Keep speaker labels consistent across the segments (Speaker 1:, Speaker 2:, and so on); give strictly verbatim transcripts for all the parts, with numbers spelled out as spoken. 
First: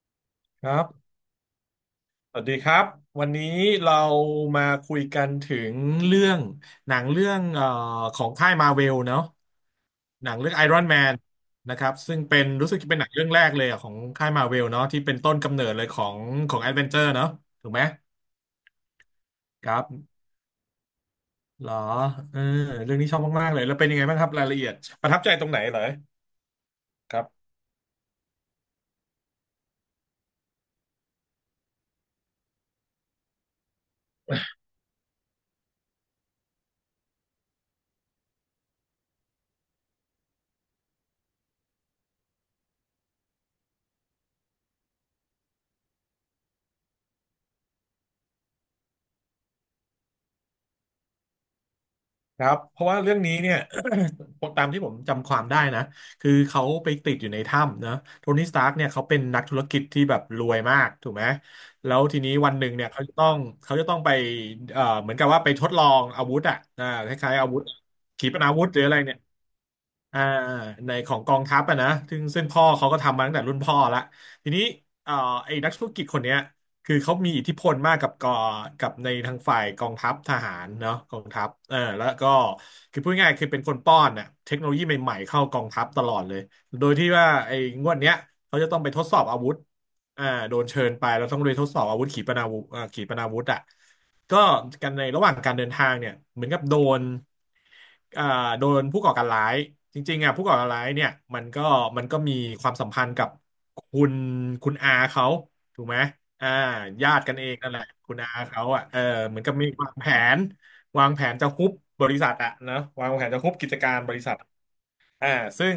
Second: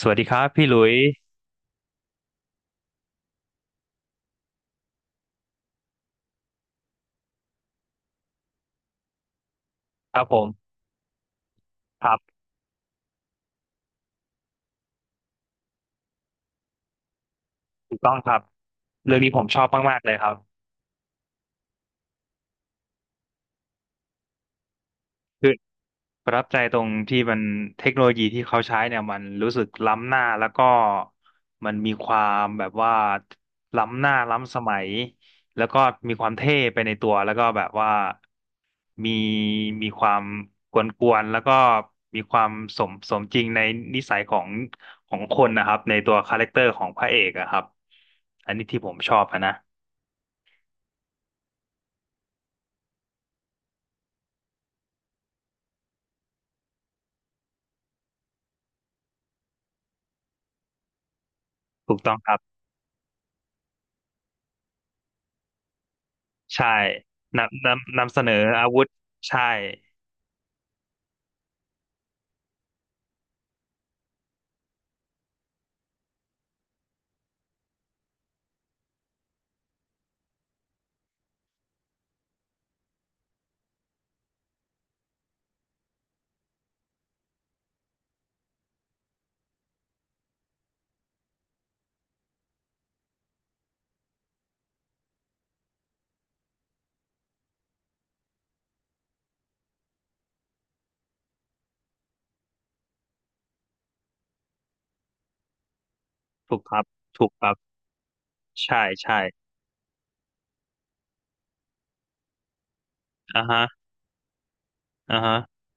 Speaker 1: สวัสดีครับ
Speaker 2: ค
Speaker 1: พี่ห
Speaker 2: รั
Speaker 1: ลุย
Speaker 2: บสวัสดีครับ วันนี้เรามาคุยกันถึงเรื่องหนังเรื่องเอ่อของค่ายมาเวลเนาะ
Speaker 1: ครับ
Speaker 2: หนั
Speaker 1: ผ
Speaker 2: ง
Speaker 1: ม
Speaker 2: เรื่องไอรอนแมนนะครับ
Speaker 1: ครั
Speaker 2: ซึ่ง
Speaker 1: บ
Speaker 2: เป็นรู้สึกจะเป็นหนังเรื่องแรกเลยอะของค่ายมาเวลเนาะที่เป็นต้นกำเนิดเลยของของแอดเวนเจอร์เนาะถูกไหม
Speaker 1: ถูกต้องครับเรื่องนี้ผมชอบ
Speaker 2: ครับ
Speaker 1: มากๆเลยครับ
Speaker 2: เหรอเออเรื่องนี้ชอบมากๆเลยแล้วเป็นยังไงบ้างครับรายละเอียดประทับใจตร
Speaker 1: คือ
Speaker 2: งไหนเหรอ
Speaker 1: ประทับใจตรง
Speaker 2: ค
Speaker 1: ที่
Speaker 2: รั
Speaker 1: มัน
Speaker 2: บ
Speaker 1: เทคโนโลยีที่เขาใช้เนี่ยมันรู้สึกล้ำหน้าแล้วก็มันมีความแบบว่าล้ำหน้าล้ำสมัยแล้วก็มีความเท่ไปในตัวแล้วก็แบบว่ามีมีความกวนๆแล้วก็มีความสมสมจริงในนิสัยของของคนนะครับในตัวคาแรคเตอร์ของพระเอกอะครับอันนี้ที่ผมชอบอะนะ
Speaker 2: ครับเพราะว่าเรื่องนี้เนี่ย ตามที่ผมจำความได้นะคือเขาไปติดอยู่ในถ้ำนะโทนี่สตาร์กเนี่ยเขาเป็นนักธุรกิจที่แบบรวยมากถูกไหมแล้
Speaker 1: ถูก
Speaker 2: ว
Speaker 1: ต้อ
Speaker 2: ที
Speaker 1: งค
Speaker 2: นี้
Speaker 1: รับ
Speaker 2: วันหนึ่งเนี่ยเขาจะต้องเขาจะต้องไปเอ่อเหมือนกับว่าไปทดลองอาวุธอ่ะ
Speaker 1: ใช่
Speaker 2: อ่าคล้ายๆอาวุธ
Speaker 1: นำนำนำเส
Speaker 2: ขี
Speaker 1: นอ
Speaker 2: ปนาวุ
Speaker 1: อา
Speaker 2: ธหรื
Speaker 1: วุ
Speaker 2: อ
Speaker 1: ธ
Speaker 2: อะไรเนี่ย
Speaker 1: ใช่
Speaker 2: อ่าในของกองทัพอะนะซึ่งซึ่งพ่อเขาก็ทำมาตั้งแต่รุ่นพ่อละทีนี้เอ่อไอ้นักธุรกิจคนเนี้ยคือเขามีอิทธิพลมากกับกอกับในทางฝ่ายกองทัพทหารเนาะกองทัพเออแล้วก็คือพูดง่ายๆคือเป็นคนป้อนน่ะเทคโนโลยีใหม่ๆเข้ากองทัพตลอดเลยโดยที่ว่าไอ้งวดเนี้ยเขาจะต้องไปทดสอบอาวุธ อ่าโดนเชิญไปแล้วต้องเรียทดสอบอาวุธขีปนาวุธอ่าขีปนาวุธอ่ะก็กันในระหว่างการเดินทางเนี่ยเหมือนกับโดนอ่าโดนผู้ก่อการร้ายจริงๆอ่ะผู้ก่อการร้ายเนี่ยมันก็มันก็มีความสัมพันธ์กับคุณคุณอาเขาถูกไหมอ่า
Speaker 1: ถูกครับ
Speaker 2: ญา
Speaker 1: ถู
Speaker 2: ติ
Speaker 1: ก
Speaker 2: กัน
Speaker 1: ค
Speaker 2: เอ
Speaker 1: รั
Speaker 2: ง
Speaker 1: บ
Speaker 2: นั่นแหละคุณอาเขา
Speaker 1: ใช่
Speaker 2: อ่ะเออ
Speaker 1: ใช่
Speaker 2: เหมือนกับมีวางแผนวางแผนจะฮุบบริษัทอ่ะนะวางแผนจะ
Speaker 1: อ่า
Speaker 2: ฮุบ
Speaker 1: ฮะ
Speaker 2: กิจการบริษัท
Speaker 1: อ่า
Speaker 2: อ่า
Speaker 1: ฮะ
Speaker 2: ซึ่ง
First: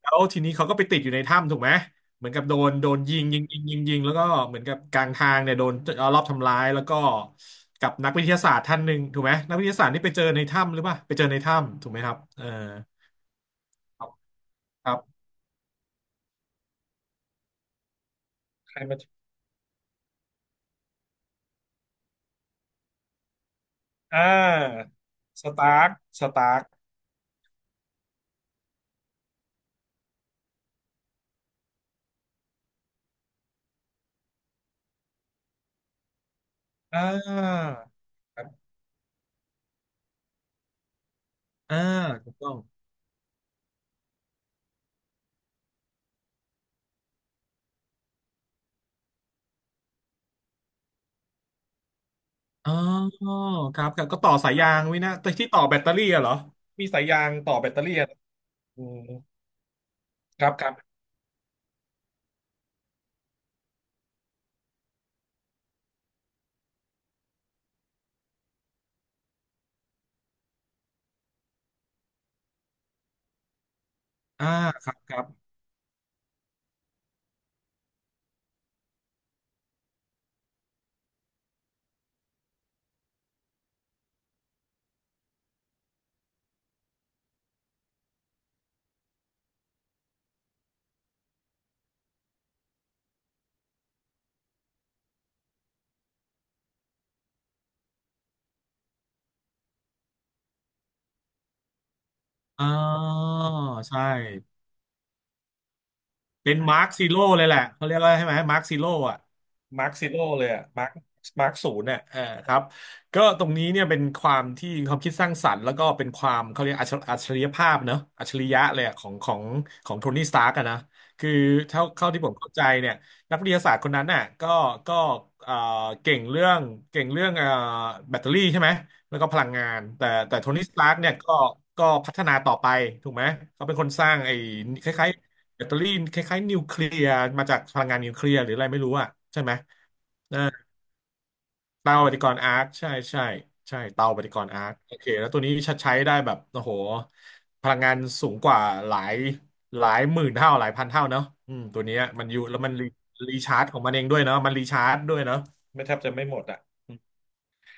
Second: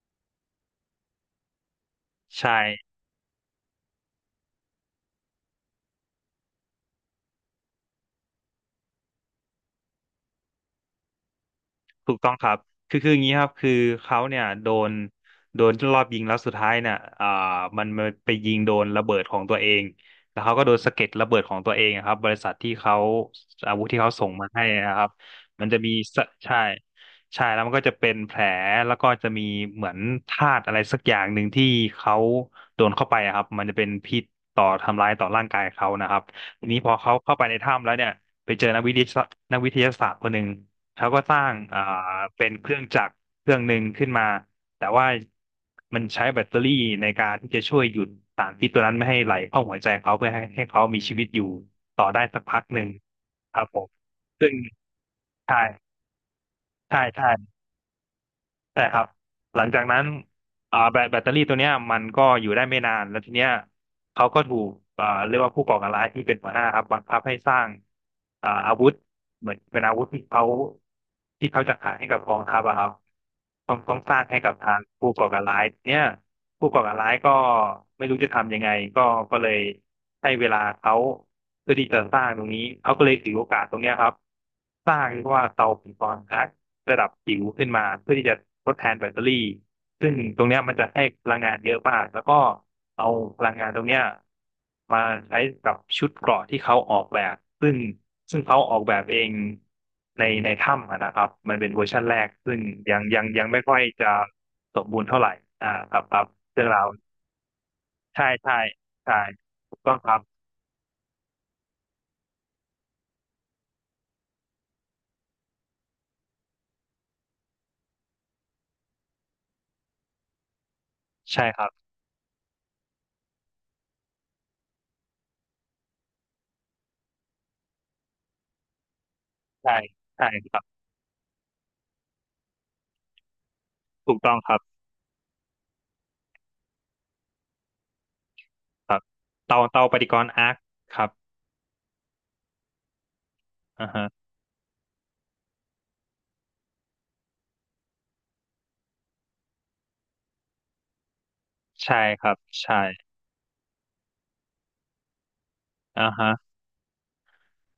Speaker 2: แล้วทีนี้เขาก็ไปติดอยู่ในถ้ำถูกไหมเหมือนกับโด
Speaker 1: ใช่
Speaker 2: นโดนยิงยิงยิงยิงยิงแล้วก็เหมือนกับกลางทางเนี่ยโดนเอารอบทำร้ายแล้วก็กับนักวิทยาศาสตร์ท่านหนึ่งถูกไหมนักวิทยาศาสตร์นี่ไปเจอในถ้ำหรือเปล่าไปเจอในถ้ำถูกไหมค
Speaker 1: ถู
Speaker 2: รั
Speaker 1: ก
Speaker 2: บ
Speaker 1: ต้อง
Speaker 2: เอ
Speaker 1: ค
Speaker 2: อ
Speaker 1: รับ คือคืออย่างนี้ครับคือ
Speaker 2: ครับ
Speaker 1: เขาเนี่ยโด
Speaker 2: ค
Speaker 1: น
Speaker 2: รับ
Speaker 1: โดนรอบยิงแล้วสุดท้ายเนี่ยอ่ามันมันไปยิงโด
Speaker 2: ใคร
Speaker 1: น
Speaker 2: มา
Speaker 1: ระเบิดของตัวเองแล้วเขาก็โดนสะเก็ดระเบิดของตัวเองอะครับ บริษัทที่เขาอาวุธที่เขา
Speaker 2: อ่
Speaker 1: ส่งมาให้
Speaker 2: า
Speaker 1: นะครับ
Speaker 2: ส
Speaker 1: มั
Speaker 2: ตา
Speaker 1: นจะ
Speaker 2: ร์
Speaker 1: มี
Speaker 2: คส
Speaker 1: สะ
Speaker 2: ตา
Speaker 1: ใช่
Speaker 2: ร์ค
Speaker 1: ใช่ แล้วมันก็จะเป็นแผล แล้วก็จะมีเหมือนธาตุอะไรสักอย่างหนึ่งที่เขาโดนเข้าไปอะครับมันจะเป็นพิษต่อทำร้ายต่อร่างกายเขานะครับทีนี้พอ
Speaker 2: อ่
Speaker 1: เขาเข้าไปใน
Speaker 2: า
Speaker 1: ถ้ำแล้วเนี่ย
Speaker 2: ครั
Speaker 1: ไปเจอ
Speaker 2: บ
Speaker 1: นักวิทยาศาสตร์นักวิทยาศาสตร์คนหนึ่ง เขาก็สร้าง
Speaker 2: อ่า
Speaker 1: อ่า
Speaker 2: ถูก
Speaker 1: เป็
Speaker 2: ต้
Speaker 1: น
Speaker 2: อง
Speaker 1: เครื่องจักรเครื่องหนึ่งขึ้นมา แต่ว่ามันใช้แบตเตอรี่ในการที่จะช่วยหยุดสารพิษตัวนั้นไม่ให้ไหลเข้าหัวใจเขาเพื่อให้ให้เขามีชีวิตอยู่ต่อได้สักพัก
Speaker 2: อ๋
Speaker 1: หนึ่ง
Speaker 2: อ
Speaker 1: ครับผ
Speaker 2: ครั
Speaker 1: ม
Speaker 2: บครับก็ต่อ
Speaker 1: ซึ่
Speaker 2: สา
Speaker 1: ง
Speaker 2: ยยางไวินะแต่ที่
Speaker 1: ใช่
Speaker 2: ต่อแบตเตอรี่อะเหรอมี
Speaker 1: ใช่
Speaker 2: สายยา
Speaker 1: ใช่
Speaker 2: งต่อแบตเตอรี่อะอื
Speaker 1: ใช่ค
Speaker 2: ม
Speaker 1: รับหลังจากนั้น
Speaker 2: ครับครับ
Speaker 1: อ่าแบตแบตเตอรี่ตัวเนี้ยมันก็อยู่ได้ไม่นานแล้วทีเนี้ยเขาก็ถูกอ่าเรียกว่าผู้ก่อการร้ายที่เป็นหัวหน้าครับบังคับให้สร้างอ่าอาวุธเหมือนเป็นอาวุธที่เขาที่เขาจะขายให้กับกองทัพอะครับต้องต้องสร้างให้
Speaker 2: อ่า
Speaker 1: กับทาง
Speaker 2: ครับ
Speaker 1: ผู้
Speaker 2: ครั
Speaker 1: ก่อการ
Speaker 2: บ
Speaker 1: ร้ายทีเนี้ยผู้ก่อการร้ายก็ไม่รู้จะทำยังไงก็ก็เลยให้เวลาเขาเพื่อที่จะสร้างตรงนี้เขาก็เลยถือโอกาสตรงเนี้ยครับสร้างเรียกว่าเตาปิงปองครับ ระดับจิ๋วขึ้นมาเพื่อที่จะทดแทนแบตเตอรี่ซึ่งตรงเนี้ยมันจะให้พลังงานเยอะมากแล้วก็เอาพลังงานตรงเนี้ยมาใช้กับชุดเกราะที่เขาออกแบบซึ่งซึ่งเขาออกแบบเองในในถ้ำอะนะครับมันเป็นเวอร์ชันแรกซึ่ง
Speaker 2: อ๋อ
Speaker 1: ยังยังยังไม่ค่อย
Speaker 2: ใช่
Speaker 1: จะสมบูรณ์เท่าไหร่อ่าครับครับ
Speaker 2: เป็น
Speaker 1: เรื่อง
Speaker 2: มา
Speaker 1: รา
Speaker 2: ร์
Speaker 1: ว
Speaker 2: คซีโร่เลยแหละเขาเรียกว่า
Speaker 1: ใช่
Speaker 2: ใช่ไหม
Speaker 1: ใช่
Speaker 2: มาร์คซีโร่
Speaker 1: ใช่
Speaker 2: อะ
Speaker 1: ถูก
Speaker 2: มาร์
Speaker 1: ต้
Speaker 2: ค
Speaker 1: อง
Speaker 2: ซี
Speaker 1: ครั
Speaker 2: โร่
Speaker 1: บ
Speaker 2: เลยอะมาร์คมาร์คศูนย์เนี่ยเออครับก็ตรงนี้เนี่ยเป็นความที่ความคิดสร้างสรรค์แล้วก็เป็นความเขาเรียกอัจฉอัจฉริยภาพเนอะอัจฉริยะเลยอะของของของโทนี่สตาร์กอะนะคือ
Speaker 1: ใช่ครับ
Speaker 2: เท่าเข้าที่ผมเข้าใจเนี่ยนักวิทยาศาสตร์คนนั้นน่ะก็ก็เอ่อเก่งเรื่องเก่งเรื่องเอ่อแบตเตอรี่ใช่ไหมแล้วก็พลังงา
Speaker 1: ใช่
Speaker 2: นแต่
Speaker 1: ใช่
Speaker 2: แต่โท
Speaker 1: ครั
Speaker 2: นี่ส
Speaker 1: บ
Speaker 2: ตาร์กเนี่ยก็ก็พัฒนาต่อไปถูกไหมเขาเป็นคนส
Speaker 1: ถู
Speaker 2: ร้าง
Speaker 1: กต้อ
Speaker 2: ไอ้
Speaker 1: งครับ
Speaker 2: คล้ายๆ แบตเตอรี่คล้ายๆนิวเคลียร์มาจากพลังงานนิวเคลียร์หรืออะไรไม่
Speaker 1: ค
Speaker 2: รู้
Speaker 1: รับ
Speaker 2: อะใช่ไหม
Speaker 1: เตาเตาปฏิกรณ์
Speaker 2: เออ
Speaker 1: อาร์คครับ
Speaker 2: เตาปฏิกรณ์อาร์คใช่ใช่ใช่
Speaker 1: อ่าฮะ
Speaker 2: เตาปฏิกรณ์อาร์คโอเคแล้วตัวนี้ใช้ได้แบบโอ้โหพลังงานสูงกว่าหลายหลายหมื่นเท่าหลายพันเท่าเนาะอืมตัว
Speaker 1: ใช่
Speaker 2: เนี้ย
Speaker 1: ค
Speaker 2: มัน
Speaker 1: รั
Speaker 2: อ
Speaker 1: บ
Speaker 2: ยู่แล้วมัน
Speaker 1: ใช่
Speaker 2: รีรีชาร์จของมันเองด้วยเนาะมันรีชาร์จด้วยเนาะไม่แทบ
Speaker 1: อ่า
Speaker 2: จะไม่
Speaker 1: ฮะ
Speaker 2: หมดอะ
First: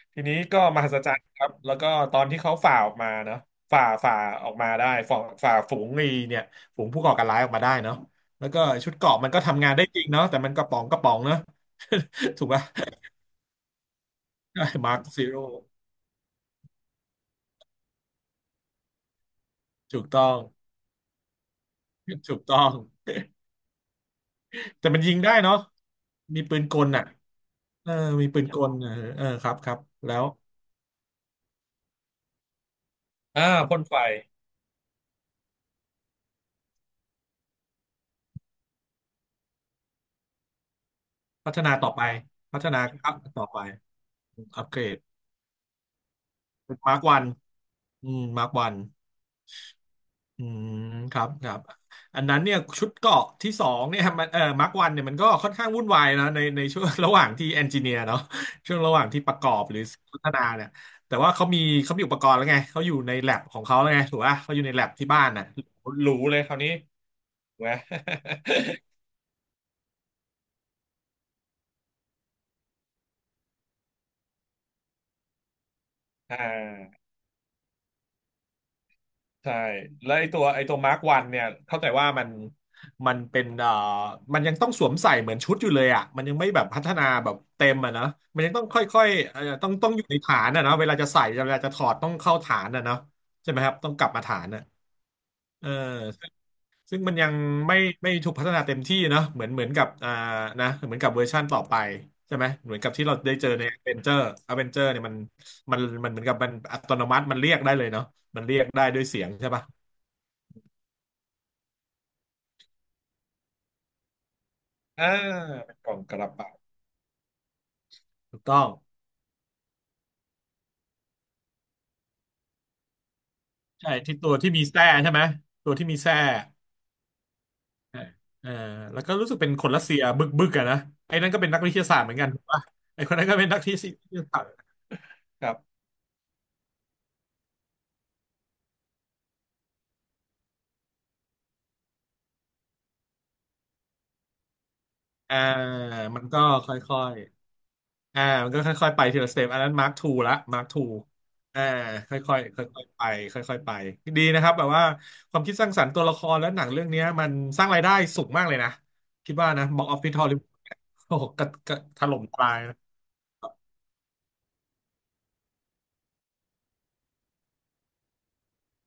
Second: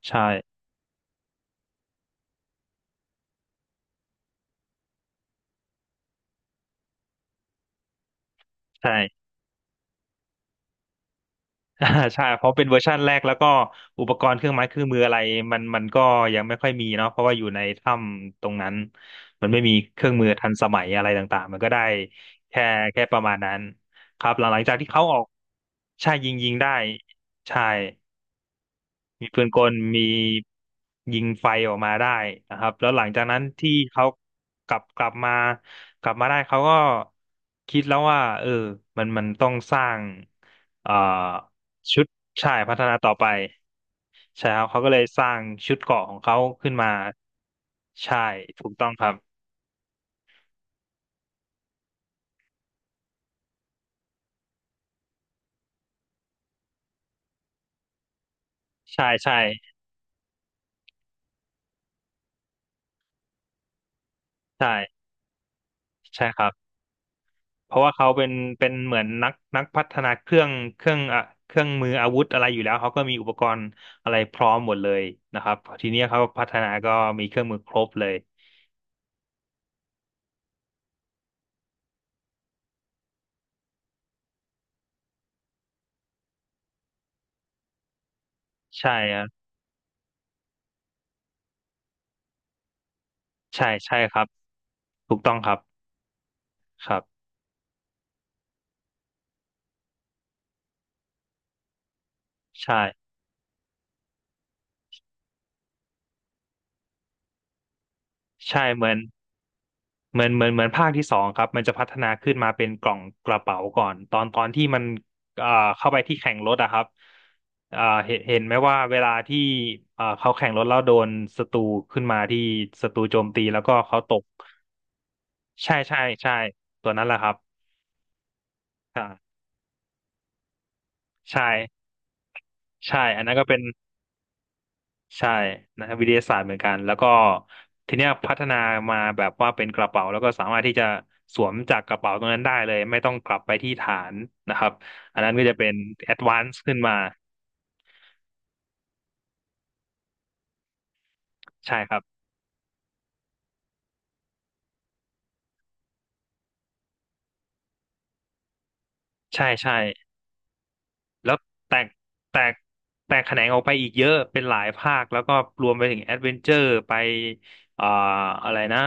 Speaker 1: ใช่
Speaker 2: ทีนี้ก็มหัศจรรย์ครับแล้วก็ตอนที่เขาฝ่าออกมาเนาะฝ่าฝ่าออกมาได้ฝ่าฝ่าฝูงไอ้เนี่ยฝูงผู้ก่อการร้ายออกมาได้เนาะแล้วก็ชุด
Speaker 1: ใช่
Speaker 2: เกราะมันก็ทำงานได้จริงเนาะแต่มันกระป๋องกระป๋องเนาะ
Speaker 1: อ่าใช่ เพ
Speaker 2: ถูก
Speaker 1: ราะ
Speaker 2: ป่ะ
Speaker 1: เป็นเวอร์ชันแรกแล้วก็อุปกรณ์เครื่องไม้เครื่อ ง
Speaker 2: มา
Speaker 1: มื
Speaker 2: ร์ค
Speaker 1: ออะไร
Speaker 2: ซีโร่
Speaker 1: มันมันก็ยังไม่ค่อยมีเนาะเพราะว่าอยู่ในถ้ำตรงนั้นมันไม่มี
Speaker 2: ถู
Speaker 1: เค
Speaker 2: ก
Speaker 1: รื่อง
Speaker 2: ต้อ
Speaker 1: มือ
Speaker 2: ง
Speaker 1: ทันสมัยอะไรต่างๆมันก็ได้
Speaker 2: ถูกต้
Speaker 1: แค่
Speaker 2: อง
Speaker 1: แค่ประมาณนั้นครับหลังหลังจาก
Speaker 2: แต่
Speaker 1: ที่
Speaker 2: มั
Speaker 1: เขา
Speaker 2: นยิ
Speaker 1: อ
Speaker 2: ง
Speaker 1: อก
Speaker 2: ได้เนาะ
Speaker 1: ใช่ยิง
Speaker 2: มี
Speaker 1: ยิง
Speaker 2: ปืน
Speaker 1: ได้
Speaker 2: กลอ่ะ
Speaker 1: ใช่
Speaker 2: เออมีปืนกลเออเออ
Speaker 1: มีปื
Speaker 2: ค
Speaker 1: น
Speaker 2: รับ
Speaker 1: ก
Speaker 2: ค
Speaker 1: ล
Speaker 2: รับ
Speaker 1: มี
Speaker 2: แล้ว
Speaker 1: ยิงไฟออกมาได้นะครับแล้วหลังจากนั้น
Speaker 2: อ่า
Speaker 1: ที่
Speaker 2: พ่นไฟ
Speaker 1: เขากลับกลับมากลับมาได้เขาก็คิดแล้วว่าเออมันมันต้องสร้างเอ่อ
Speaker 2: พัฒนาต่อ
Speaker 1: ชุ
Speaker 2: ไป
Speaker 1: ดใช่
Speaker 2: พัฒ
Speaker 1: พั
Speaker 2: นา
Speaker 1: ฒนาต่
Speaker 2: อั
Speaker 1: อ
Speaker 2: พ
Speaker 1: ไป
Speaker 2: ต่อไป
Speaker 1: ใช่ค
Speaker 2: อั
Speaker 1: รับ
Speaker 2: ปเก
Speaker 1: เขา
Speaker 2: ร
Speaker 1: ก็เล
Speaker 2: ด
Speaker 1: ยสร้างชุดเกราะของเขาขึ้นมา
Speaker 2: มาร์กวันอื
Speaker 1: ใช่
Speaker 2: มมาร์ก
Speaker 1: ถู
Speaker 2: วั
Speaker 1: ก
Speaker 2: น
Speaker 1: ต้องครับ
Speaker 2: อืมครับครับอันนั้นเนี่ยชุดเกาะที่สองเนี่ยมันเออมาร์ควันเนี่ยมันก็ค่อนข้างวุ่นวายนะในในช่วงระหว่างที่เอนจิเนียร์เนาะช่วงระห
Speaker 1: ใช่
Speaker 2: ว่างที่ป
Speaker 1: ใช่
Speaker 2: ระกอบหรือพัฒนาเนี่ยแต่ว่าเขามีเขามีอุปกรณ์แล้วไงเขาอยู่ในแลบของเขาแล้วไงถูกป่ะเขาอยู่ในแลบ
Speaker 1: ใช่
Speaker 2: ที่บ้านน่ะรู้
Speaker 1: ใช่
Speaker 2: เล
Speaker 1: ค
Speaker 2: ย
Speaker 1: รั
Speaker 2: ค
Speaker 1: บ
Speaker 2: ราวนี้ถูกไห
Speaker 1: เพ
Speaker 2: ม
Speaker 1: ราะว่าเขาเป็นเป็นเหมือนนักนักพัฒนาเครื่องเครื่องอ่ะเครื่องมืออาวุธอะไรอยู่แล้วเขาก็มีอุปกรณ์อะไรพร้อมหมดเลยนะครับทีนี้เขา
Speaker 2: อ่า
Speaker 1: พัฒนาก็มีเครื่องมือครบเลย
Speaker 2: ใช่แล้วไอตัวไอตัวมาร์กวันเนี่ยเข้าใจว่ามันมันเป็นเอ่อมันยังต้องสวมใส่เหมือนชุดอยู่เลยอ่ะมันยังไม่แบบพัฒนาแบบเต็มอ่ะนะมันยังต้องค
Speaker 1: ใช่
Speaker 2: ่อย
Speaker 1: ครั
Speaker 2: ๆ
Speaker 1: บ
Speaker 2: เอ่อต้องต้องอยู่ในฐานอ่ะเนาะเวลาจะใส่เวลาจะถอดต้องเข้าฐานอ่ะเนาะใช่ไหม
Speaker 1: ใช่
Speaker 2: ครับต้อง
Speaker 1: ใช่
Speaker 2: กลับ
Speaker 1: ครั
Speaker 2: มา
Speaker 1: บ
Speaker 2: ฐานอ่ะ
Speaker 1: ถูกต้องครับ
Speaker 2: เออซึ่ง
Speaker 1: ค
Speaker 2: ซึ่
Speaker 1: รั
Speaker 2: ง
Speaker 1: บ
Speaker 2: มันยังไม่ไม่ถูกพัฒนาเต็มที่เนาะเหมือนเหมือนกับอ่านะเหมือนกับเวอร์ชั่นต่อไปใช่ไหมเห
Speaker 1: ใช่
Speaker 2: มือนกับที่เราได้เจอในอเวนเจอร์อเวนเจอร์เนี่ยมันมันมันเหมือนกับมันอัตโนมัติมันเรียกได้เลยเนาะมันเรีย
Speaker 1: ใช่
Speaker 2: ก
Speaker 1: เห
Speaker 2: ได้
Speaker 1: มือน
Speaker 2: ด้วยเสียงใช่ปะ
Speaker 1: เหมือนเหมือนเหมือนภาคที่สองครับมันจะพัฒนาขึ้นมาเป็นกล่องกระเป๋าก่อนตอนตอนที่มัน
Speaker 2: อ่า
Speaker 1: เอ่อ
Speaker 2: เป็นก
Speaker 1: เข้า
Speaker 2: ล่อ
Speaker 1: ไป
Speaker 2: งก
Speaker 1: ที่
Speaker 2: ระ
Speaker 1: แข่งร
Speaker 2: เป๋า
Speaker 1: ถอะครับเอ่อเห็นเห็
Speaker 2: ถู
Speaker 1: น
Speaker 2: ก
Speaker 1: ไหม
Speaker 2: ต้อง
Speaker 1: ว่าเวลาที่เอ่อเขาแข่งรถแล้วโดนศัตรูขึ้นมาที่ศัตรูโจมตีแล้วก็
Speaker 2: ใช่
Speaker 1: เขาต
Speaker 2: ที่
Speaker 1: ก
Speaker 2: ตัวที่มีแส้ใช่ไหมตั
Speaker 1: ใช่
Speaker 2: วที่มี
Speaker 1: ใช่
Speaker 2: แส้
Speaker 1: ใช่ตัวนั้นแหละครับ
Speaker 2: เออเออแล้ว
Speaker 1: อ่า
Speaker 2: ก็รู้สึกเป็นคนรัสเซียบึกบึกอะนะไอ้นั่นก็เป็
Speaker 1: ใช่
Speaker 2: นนักวิทยาศาสตร์เหมือนกัน ถูกปะไอ้
Speaker 1: ใช่
Speaker 2: คน
Speaker 1: อัน
Speaker 2: นั้น
Speaker 1: นั้น
Speaker 2: ก็
Speaker 1: ก็
Speaker 2: เป็น
Speaker 1: เป็
Speaker 2: นั
Speaker 1: น
Speaker 2: กที่วิทยาศาสตร์
Speaker 1: ใช่
Speaker 2: ครับ
Speaker 1: นะครับวิทยาศาสตร์เหมือนกันแล้วก็ทีเนี้ยพัฒนามาแบบว่าเป็นกระเป๋าแล้วก็สามารถที่จะสวมจากกระเป๋าตรงนั้นได้เลยไม่ต้องกลับไปที่ฐานนะครับอันนั้น
Speaker 2: อ่า
Speaker 1: ก็จะเป็นแอด
Speaker 2: มัน
Speaker 1: วา
Speaker 2: ก็
Speaker 1: นซ์
Speaker 2: ค
Speaker 1: ขึ้นมา
Speaker 2: ่อยๆอ่ามันก็ค่อยๆไปทีละสเต็ปอันนั้นมาร์คทูละมาร์คทูอ่า
Speaker 1: ใช่ครั
Speaker 2: ค
Speaker 1: บ
Speaker 2: ่อยๆค่อยๆไปค่อยๆไปดีนะครับแบบว่าความคิดสร้างสรรค์ตัวละครและหนังเรื่องเนี้ยมันสร้างรายได้สูงมากเลยนะคิด
Speaker 1: ใช่
Speaker 2: ว่านะ
Speaker 1: ใช่
Speaker 2: บ็อกออฟฟิศฮอลลีวูดโอ้โห
Speaker 1: แล้ว
Speaker 2: กระก
Speaker 1: แต
Speaker 2: ระ
Speaker 1: ก
Speaker 2: ถล่ม
Speaker 1: แต
Speaker 2: ตา
Speaker 1: ก
Speaker 2: ย
Speaker 1: แตกแขนงออกไปอีกเยอะเป็นหลายภาคแล้วก็รวมไปถึงแอดเวนเจอร์ไปเอ่ออะไรนะ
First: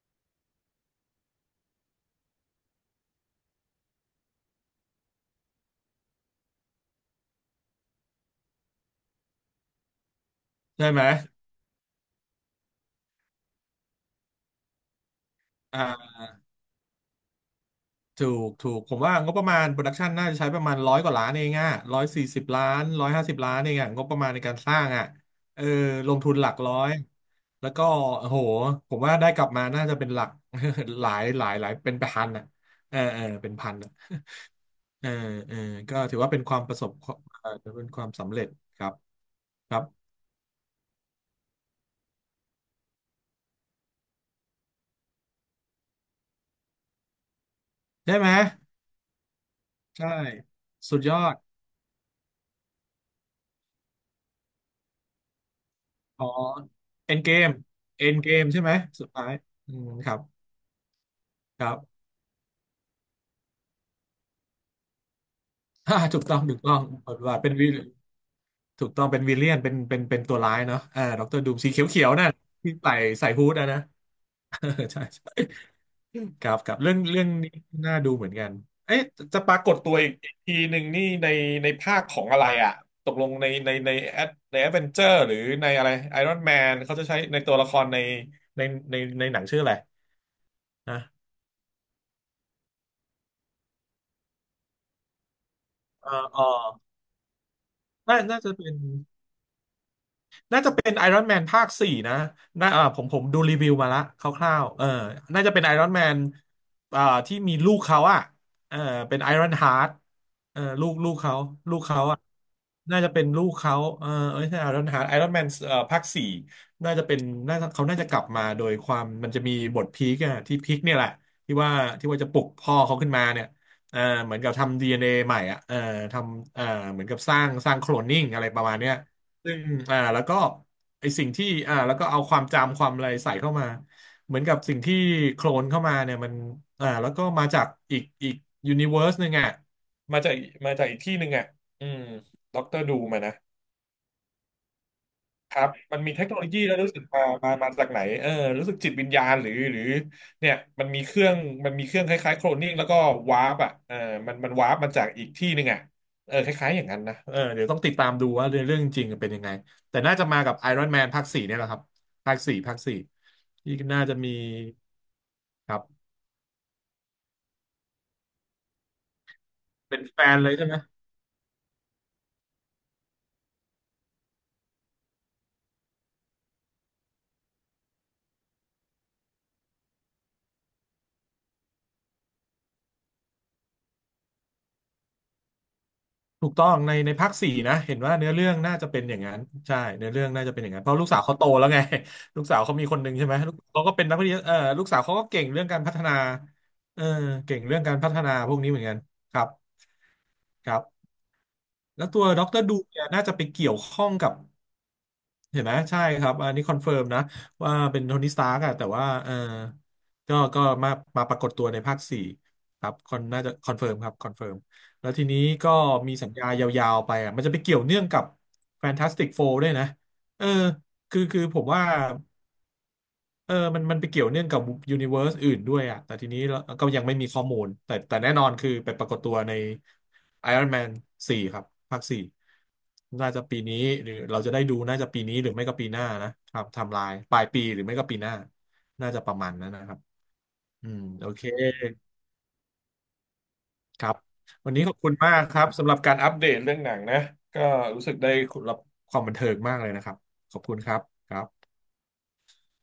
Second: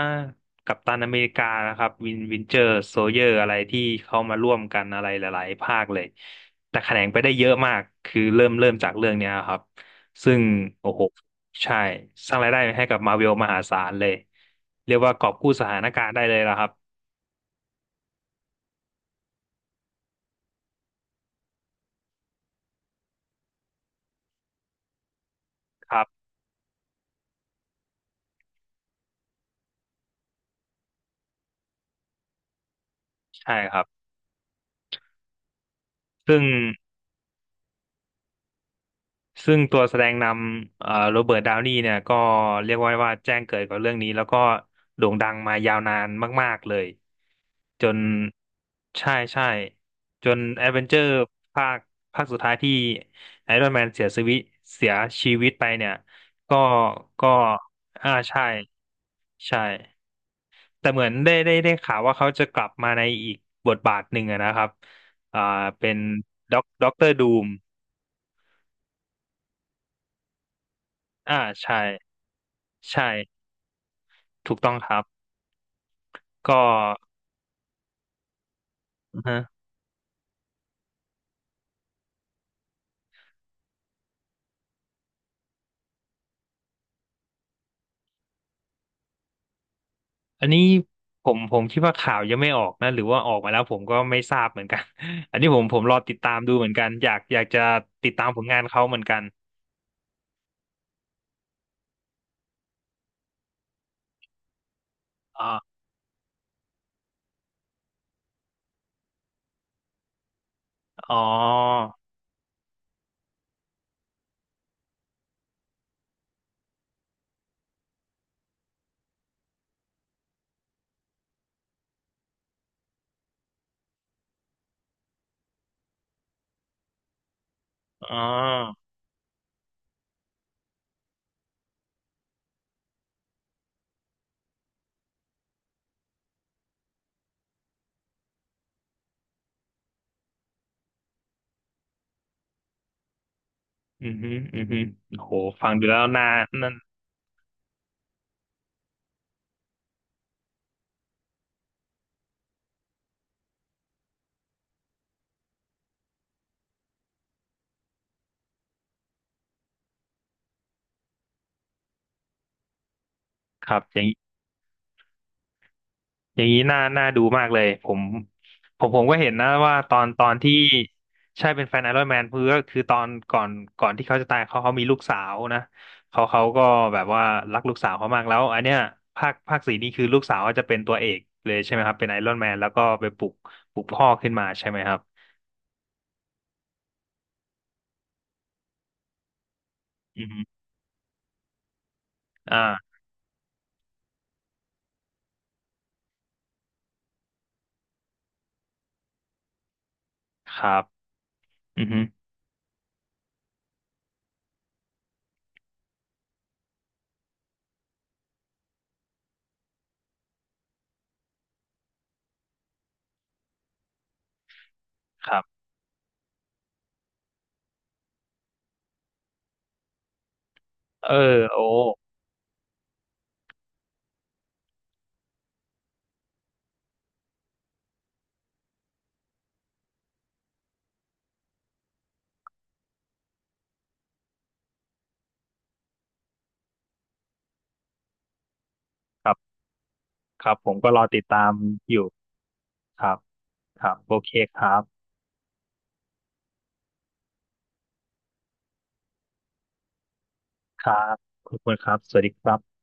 Speaker 1: กัปตันอเมริกานะครับวินวินเจอร์โซเยอร์อะไรที่เขามาร่วมกันอะไรหลายๆภาคเลยแต่แขนงไปได้เยอะมากคือเริ่มเริ่มจากเรื่องเนี้ยครับซึ่ง
Speaker 2: ใช่
Speaker 1: โอ้
Speaker 2: ไห
Speaker 1: โห
Speaker 2: ม
Speaker 1: ใช่สร้างรายได้ให้กับมาเวลมหาศาลเลยเรียกว่ากอบกู้สถา
Speaker 2: อ่า
Speaker 1: นการณ์ได้เลยละครับ
Speaker 2: ถูก ถูก ผมว่างบประมาณโปรดักชันน่าจะใช้ประมาณร้อยกว่าล้านเองอ่ะร้อยสี่สิบล้านร้อยห้าสิบล้านเองอ่ะงบประมาณในการสร้างอ่ะเออ
Speaker 1: ครับ
Speaker 2: ลงทุนหลักร้อยแล้วก็โอ้โหผมว่าได้กลับมาน่าจะเป็นหลัก หลายหลายหลายเป็นพันอ่ะเออเออเป็
Speaker 1: ใช่
Speaker 2: นพั
Speaker 1: ค
Speaker 2: น
Speaker 1: รับ
Speaker 2: อ่ะ เออเออก็ถือว่าเป็
Speaker 1: ซึ่
Speaker 2: น
Speaker 1: ง
Speaker 2: ความประสบเออเป็นความสำเร็จครับ
Speaker 1: ซึ่ง
Speaker 2: ค
Speaker 1: ตั
Speaker 2: รั
Speaker 1: ว
Speaker 2: บ
Speaker 1: แสดงนำเอ่อโรเบิร์ตดาวนีเนี่ยก็เรียกว่าว่าแจ้งเกิดกับเรื่องนี้แล้วก็โด่งดังมายาวนานมากๆเลย จน
Speaker 2: ใช่ไหม
Speaker 1: ใช่ใช่
Speaker 2: ใช่
Speaker 1: จนแอดเวนเจอ
Speaker 2: สุด
Speaker 1: ร์
Speaker 2: ยอด
Speaker 1: ภาคภาคสุดท้ายที่ไอรอนแมนเสียชีวิตเสียชีวิตไปเนี่ย
Speaker 2: อ๋อ
Speaker 1: ก็
Speaker 2: เอ็น
Speaker 1: ก็
Speaker 2: เกมเอ็
Speaker 1: อ่า
Speaker 2: นเก
Speaker 1: ใช่
Speaker 2: มใช่ไหมสุดท้าย
Speaker 1: ใช่
Speaker 2: อืมครับ
Speaker 1: แต่เหมือนได้ได้
Speaker 2: ค
Speaker 1: ได้
Speaker 2: รับ
Speaker 1: ข่าวว่าเขาจะกลับมาในอีกบทบาทหนึ่งอะนะครับอ่า เป็
Speaker 2: อ่า
Speaker 1: น
Speaker 2: ถูกต้องถู
Speaker 1: ด็อ
Speaker 2: ก
Speaker 1: ก
Speaker 2: ต้อง
Speaker 1: ด็อกเตอ
Speaker 2: บ
Speaker 1: ร์
Speaker 2: ท
Speaker 1: ดู
Speaker 2: บาท
Speaker 1: ม
Speaker 2: เป็นวิลถูกต้องเป็นวิลเลียนเป็นเป็นเป็นตัวร้ายเนาะอ่าด็อกเต
Speaker 1: อ่า
Speaker 2: อร์ดูมสี
Speaker 1: ใช่
Speaker 2: เขียวๆนั่นที่ใส่
Speaker 1: ใช่
Speaker 2: ใส่ฮูดอะนะ
Speaker 1: ถูก
Speaker 2: เออ
Speaker 1: ต้องครั
Speaker 2: ใช่
Speaker 1: บ
Speaker 2: ใช่ครับ
Speaker 1: ก็
Speaker 2: ครับเรื่องเรื่องนี้น่าดูเหมือนกันเอ๊ะจะ
Speaker 1: ฮะ
Speaker 2: ปรากฏตัวอีกทีหนึ่งนี่ในในภาคของอะไรอ่ะตกลงในในในแอดในแอดเวนเจอร์หรือในอะไรไอรอนแมนเขาจะใช้ในตัวละครในในในในหนังชื่ออะไร
Speaker 1: อันนี้
Speaker 2: นะ
Speaker 1: ผมผมคิดว่าข่าวยังไม่ออกนะหรือว่าออกมาแล้วผมก็ไม่ทราบเหมือนกัน อันนี้ผมผมรอ
Speaker 2: เอ่อ
Speaker 1: ติดตาม
Speaker 2: เออ
Speaker 1: ดูเหมือนกันอยากอยากจะติด
Speaker 2: น่า
Speaker 1: ตามผ
Speaker 2: น่า
Speaker 1: ล
Speaker 2: จะ
Speaker 1: งาน
Speaker 2: เป็น
Speaker 1: เขาเหมือนกัน
Speaker 2: น่าจะเป็นไอรอนแมนภาคสี่นะน่าเออผมผมดูรีวิวมาละคร่าวๆเออน่า
Speaker 1: อ๋
Speaker 2: จะเป็นไอ
Speaker 1: อ
Speaker 2: รอนแมนอ่าที่มีลูกเขาอ่ะเออเป็นไอรอนฮาร์เออลูกลู
Speaker 1: อ๋
Speaker 2: กเขาลูก
Speaker 1: อ
Speaker 2: เขาอ่ะน่าจะเป็นลูกเขาเออเอ้ยใช่ไอรอนฮาร์ดไอรอนแมนเอ่อภาคสี่น่าจะเป็นน่าจะเขาน่าจะกลับมาโดยความมันจะมีบทพีคอะที่พีคเนี่ยแหละ ที่ว่าที่ว่าจะปลุกพ่อเขาขึ้นมาเนี่ยเออเหมือนกับทำ ดี เอ็น เอ ใหม่อะเออทำเออเหมือนกับสร้างสร้างโคลน
Speaker 1: อ๋อ
Speaker 2: นิ่งอะไรประมาณเนี้ย ซึ่งอ่าแล้วก็ไอสิ่งที่อ่าแล้วก็เอาความจำความอะไรใส่เข้ามา เหมือนกับสิ่งที่โคลนเข้ามาเนี่ยมันอ่าแล้วก็มาจากอีกอีกยูนิเวอร์สหนึ่งอ่ะมาจากมาจากอีกที่หนึ่งอ่ะอืมด็อกเตอร์ดูมานะ
Speaker 1: อือฮึอือฮึโห
Speaker 2: ครั
Speaker 1: ฟั
Speaker 2: บ
Speaker 1: งดู
Speaker 2: มั
Speaker 1: แล้
Speaker 2: น
Speaker 1: ว
Speaker 2: มีเท
Speaker 1: น่า
Speaker 2: คโนโลยี
Speaker 1: นั่
Speaker 2: แล้
Speaker 1: น
Speaker 2: วรู้สึกมามามาจากไหนเออรู้สึกจิตวิญญาณหรือหรือเนี่ยมันมีเครื่องมันมีเครื่องคล้ายๆโคลนนิ่งแล้วก็วาร์ปอ่ะเออมันมันวาร์ปมาจากอีกที่หนึ่งอ่ะเออคล้ายๆ อย่างนั้นนะเออเดี๋ยวต้องติดตามดูว่าเรื่องเรื่องจริงเป็นยังไง แต่น่าจะมากับไอรอนแมนภาคสี่เนี่ยแหละครับภาคสี่ภาคสี่
Speaker 1: ค
Speaker 2: ที่
Speaker 1: รับอ
Speaker 2: น่า
Speaker 1: ย่าง
Speaker 2: จะมีครับ
Speaker 1: อย่างนี้น่าน่าดูมากเลยผมผมผมก็เห็นนะว่าตอ
Speaker 2: เป็น
Speaker 1: น
Speaker 2: แฟ
Speaker 1: ตอน
Speaker 2: นเล
Speaker 1: ที่
Speaker 2: ยใช่ไหม
Speaker 1: ใช่เป็นแฟนไอรอนแมนเพื่อคือตอนก่อนก่อนที่เขาจะตายเขาเขามีลูกสาวนะเขาเขาก็แบบว่ารักลูกสาวเขามากแล้วอันเนี้ยภาคภาคสี่นี่คือลูกสาวก็จะเป็นตัวเอกเลยใช่ไหมครับเป็นไอรอนแมนแล้วก็ไปปลุกปลุกพ่อขึ้นมาใช่ไหมครับ
Speaker 2: ถูกต้องในในภาคสี่นะเห็นว่าเนื้อเรื่องน่าจะเป็นอย่างนั้นใช่เนื้อ
Speaker 1: อื
Speaker 2: เรื่อ
Speaker 1: อ
Speaker 2: ง
Speaker 1: ฮึ
Speaker 2: น่าจะเป็นอย่างนั้นเพราะลูกสาวเขาโตแล้วไง ลูกสาวเขามี
Speaker 1: อ่า
Speaker 2: คนหนึ่งใช่ไหมลูกเขาก็เป็นนักวิทยาเออลูกสาวเขาก็เก่งเรื่องการพัฒนาเออเก่งเรื่องการพัฒนาพวกนี้เหมือนกันครับ
Speaker 1: ค
Speaker 2: ค
Speaker 1: รั
Speaker 2: รับ
Speaker 1: บอือฮึ
Speaker 2: แล้วตัวดรดูเนี่ยน่าจะไปเกี่ยวข้องกับ เห็นไหมใช่ครับอันนี้คอนเฟิร์มนะว่าเป็นโทนี่สตาร์กอะแต่ว่าเออก็ก็มามาปรากฏตัวในภาคสี่ครับคอนน่าจะคอนเฟิร์มครับคอนเฟิร์มแล้วที
Speaker 1: ครั
Speaker 2: นี้
Speaker 1: บ
Speaker 2: ก็มีสัญญายาวๆไปอ่ะมันจะไปเกี่ยวเนื่องกับแฟนตาสติกโฟร์ด้วยนะเออ
Speaker 1: เออ
Speaker 2: คือคือผ
Speaker 1: โอ้
Speaker 2: มว่า เออมันมันไปเกี่ยวเนื่องกับยูนิเวอร์สอื่นด้วยอ่ะแต่ทีนี้เราก็ยังไม่มีข้อมูลแต่แต่แน่นอนคือไปปรากฏตัวใน Iron Man สี่ครับภาคสี่น่าจะปีนี้หรือเราจะได้ดูน่าจะปีนี้หรือไม่ก็ปีหน้านะครับไทำลายปลายปีหรือไม่ก็ปีหน้า น่าจะ
Speaker 1: ค
Speaker 2: ป
Speaker 1: รั
Speaker 2: ระมาณ
Speaker 1: บ
Speaker 2: นั้นนะครับ
Speaker 1: ครับผม
Speaker 2: อื
Speaker 1: ก็ร
Speaker 2: ม
Speaker 1: อติด
Speaker 2: โอเค
Speaker 1: ตามอยู่ครับครับ
Speaker 2: ครั
Speaker 1: โอ
Speaker 2: บ
Speaker 1: เคค
Speaker 2: วัน
Speaker 1: รับ
Speaker 2: นี้ขอบคุณมากครับสำหรับการอัปเดตเรื่องหนังนะก็รู้สึกได้รับความบันเทิงมากเลยนะครับขอบคุณ
Speaker 1: ค
Speaker 2: ค
Speaker 1: รั
Speaker 2: รับ
Speaker 1: บ
Speaker 2: ครับ
Speaker 1: ขอบคุณครับสวัสดีครับ